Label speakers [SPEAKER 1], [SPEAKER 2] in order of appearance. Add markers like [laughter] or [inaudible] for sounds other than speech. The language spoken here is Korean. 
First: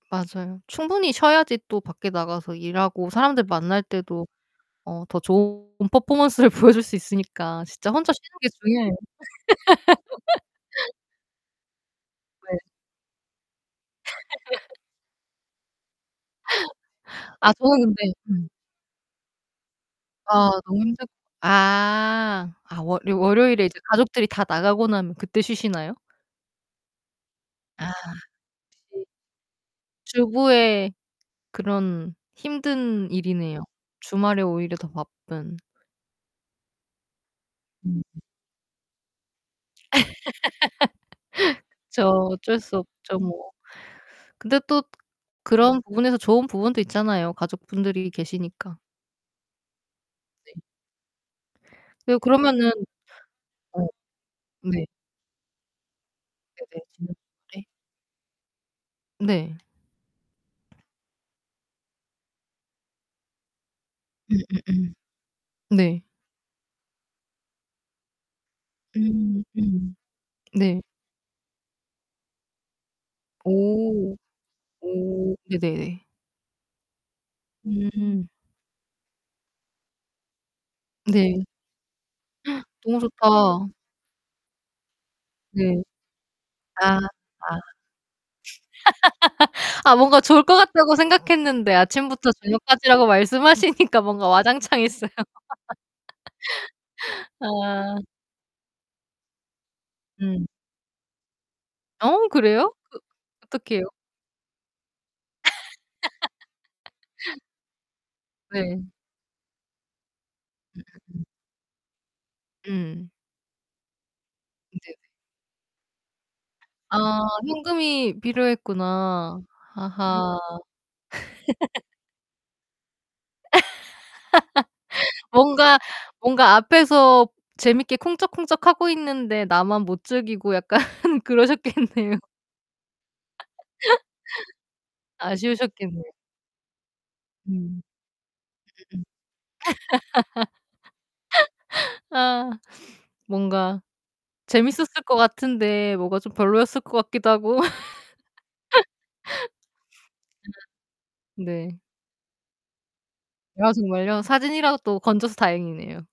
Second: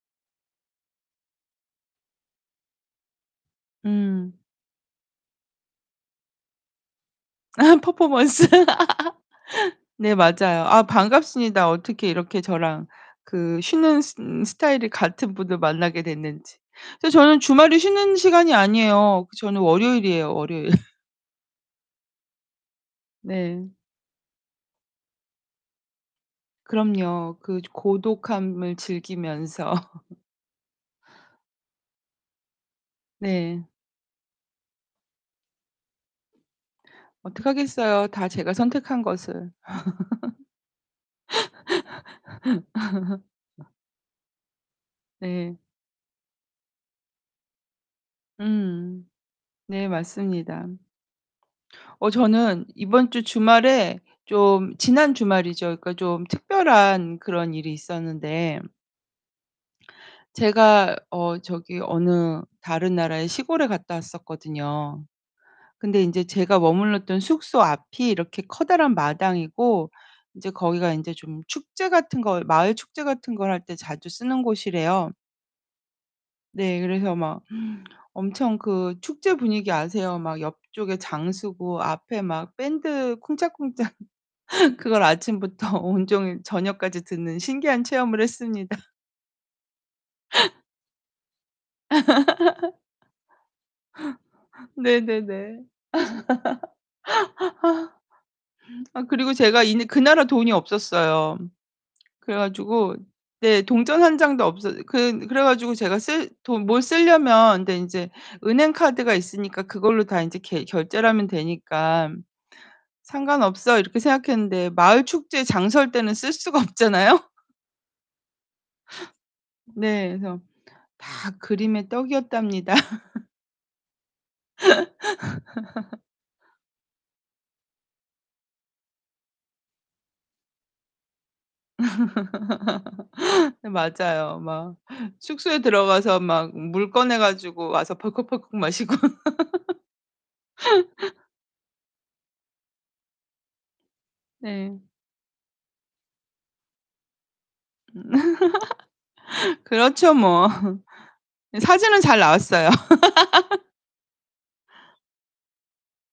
[SPEAKER 1] 맞아요. 충분히 쉬어야지 또 밖에 나가서 일하고 사람들 만날 때도
[SPEAKER 2] 음.
[SPEAKER 1] 어 더 좋은 퍼포먼스를 보여줄 수 있으니까
[SPEAKER 2] 아
[SPEAKER 1] 진짜 혼자 쉬는
[SPEAKER 2] 퍼포먼스.
[SPEAKER 1] 게 중요해요.
[SPEAKER 2] [laughs] 네, 맞아요. 아,
[SPEAKER 1] [laughs]
[SPEAKER 2] 반갑습니다. 어떻게 이렇게
[SPEAKER 1] 네.
[SPEAKER 2] 저랑 그 쉬는 음
[SPEAKER 1] [laughs]
[SPEAKER 2] 스타일이 같은 분을 만나게 됐는지. 그래서 저는
[SPEAKER 1] 아
[SPEAKER 2] 주말에
[SPEAKER 1] 저는 근데
[SPEAKER 2] 쉬는
[SPEAKER 1] 음.
[SPEAKER 2] 시간이 아니에요. 저는 월요일이에요,
[SPEAKER 1] 아
[SPEAKER 2] 월요일.
[SPEAKER 1] 너무 힘들 아. 아, 월 월요일에
[SPEAKER 2] 네.
[SPEAKER 1] 이제 가족들이 다 나가고 나면 그때 쉬시나요?
[SPEAKER 2] 그럼요. 그
[SPEAKER 1] 아.
[SPEAKER 2] 고독함을
[SPEAKER 1] [unintelligible]
[SPEAKER 2] 즐기면서.
[SPEAKER 1] 주부의 그런 힘든 일이네요.
[SPEAKER 2] 네.
[SPEAKER 1] 주말에 오히려 더 바쁜. 음.
[SPEAKER 2] 어떡하겠어요. 다 제가 선택한 것을.
[SPEAKER 1] [laughs] 그쵸. 어쩔 수 없죠, 뭐.
[SPEAKER 2] [laughs]
[SPEAKER 1] 근데 또
[SPEAKER 2] 네.
[SPEAKER 1] 그런 부분에서 좋은 부분도 있잖아요. 가족분들이 계시니까.
[SPEAKER 2] 음 네,
[SPEAKER 1] 네.
[SPEAKER 2] 맞습니다. 어,
[SPEAKER 1] 네
[SPEAKER 2] 저는
[SPEAKER 1] 그러면은
[SPEAKER 2] 이번주
[SPEAKER 1] 어.
[SPEAKER 2] 주말에 좀
[SPEAKER 1] 네.
[SPEAKER 2] 지난 주말이죠. 그러니까 좀
[SPEAKER 1] 네네. [unintelligible]
[SPEAKER 2] 특별한 그런
[SPEAKER 1] 네.
[SPEAKER 2] 일이 있었는데
[SPEAKER 1] 네.
[SPEAKER 2] 제가 어 저기 어느 다른 나라의 시골에 갔다
[SPEAKER 1] 음음음.
[SPEAKER 2] 왔었거든요. 근데
[SPEAKER 1] 네.
[SPEAKER 2] 인제 제가 머물렀던 숙소 앞이 이렇게 커다란
[SPEAKER 1] 음
[SPEAKER 2] 마당이고,
[SPEAKER 1] 음.
[SPEAKER 2] 이제
[SPEAKER 1] 네.
[SPEAKER 2] 거기가 인제 좀 축제 같은 거, 마을 축제 같은 걸 할 때 자주
[SPEAKER 1] 오.
[SPEAKER 2] 쓰는 곳이래요.
[SPEAKER 1] 오 네네네.
[SPEAKER 2] 네, 그래서 막
[SPEAKER 1] 음.
[SPEAKER 2] 엄청 그 축제 분위기 아세요? 막 옆쪽에 장
[SPEAKER 1] 네.
[SPEAKER 2] 서고, 앞에 막
[SPEAKER 1] [gasps] 너무
[SPEAKER 2] 밴드
[SPEAKER 1] 좋다.
[SPEAKER 2] 쿵짝쿵짝 그걸 아침부터
[SPEAKER 1] 네.
[SPEAKER 2] 온종일
[SPEAKER 1] 아
[SPEAKER 2] 저녁까지 듣는
[SPEAKER 1] 아.
[SPEAKER 2] 신기한 체험을 했습니다.
[SPEAKER 1] [laughs] 아 뭔가 좋을 것 같다고 생각했는데 아침부터 저녁까지라고 말씀하시니까 뭔가
[SPEAKER 2] [laughs] 네,
[SPEAKER 1] 와장창했어요.
[SPEAKER 2] 네네.
[SPEAKER 1] [laughs] 아.
[SPEAKER 2] [laughs] 아 그리고 제가 있는 그 나라
[SPEAKER 1] 음.
[SPEAKER 2] 돈이 없었어요.
[SPEAKER 1] 어
[SPEAKER 2] 그래
[SPEAKER 1] 그래요?
[SPEAKER 2] 가지고
[SPEAKER 1] 그
[SPEAKER 2] 네,
[SPEAKER 1] 어떡해요?
[SPEAKER 2] 동전 1 장도 없어 그 그래 가지고 제가 쓸 돈 뭘
[SPEAKER 1] [laughs]
[SPEAKER 2] 쓸려면 근데 인제 은행
[SPEAKER 1] 네.
[SPEAKER 2] 카드가 있으니까 그걸로 다 인제 계 결제를 하면
[SPEAKER 1] [unintelligible]
[SPEAKER 2] 되니까
[SPEAKER 1] 음.
[SPEAKER 2] '상관없어.' 이렇게 생각했는데
[SPEAKER 1] 네.
[SPEAKER 2] 마을 축제 장 설 때는 쓸 수가
[SPEAKER 1] 아
[SPEAKER 2] 없잖아요?
[SPEAKER 1] 현금이 필요했구나.
[SPEAKER 2] 네,
[SPEAKER 1] 아하.
[SPEAKER 2] 그래서 다
[SPEAKER 1] [laughs]
[SPEAKER 2] 그림의 떡이었답니다. [laughs]
[SPEAKER 1] [laughs] 뭔가
[SPEAKER 2] [laughs]
[SPEAKER 1] 뭔가 앞에서 재미있게 쿵짝쿵짝하고 있는데 나만 못 즐기고 약간 그러셨겠네요.
[SPEAKER 2] [laughs] 네 맞아요. 막
[SPEAKER 1] [laughs]
[SPEAKER 2] 숙소에
[SPEAKER 1] 아쉬우셨겠네.
[SPEAKER 2] 들어가서 막 물 꺼내
[SPEAKER 1] 음.
[SPEAKER 2] 가지고
[SPEAKER 1] 음음음.
[SPEAKER 2] 와서 벌컥벌컥 마시고.
[SPEAKER 1] [laughs]
[SPEAKER 2] [laughs]
[SPEAKER 1] 아 뭔가
[SPEAKER 2] 네.
[SPEAKER 1] 재밌었을 것 같은데 뭐가 좀 별로였을 것 같기도 하고.
[SPEAKER 2] [laughs] 그렇죠, 뭐.
[SPEAKER 1] [laughs] 네. 네.
[SPEAKER 2] 사진은 잘 나왔어요. [laughs]
[SPEAKER 1] 아 정말요? 사진이라도 건져서 다행이네요.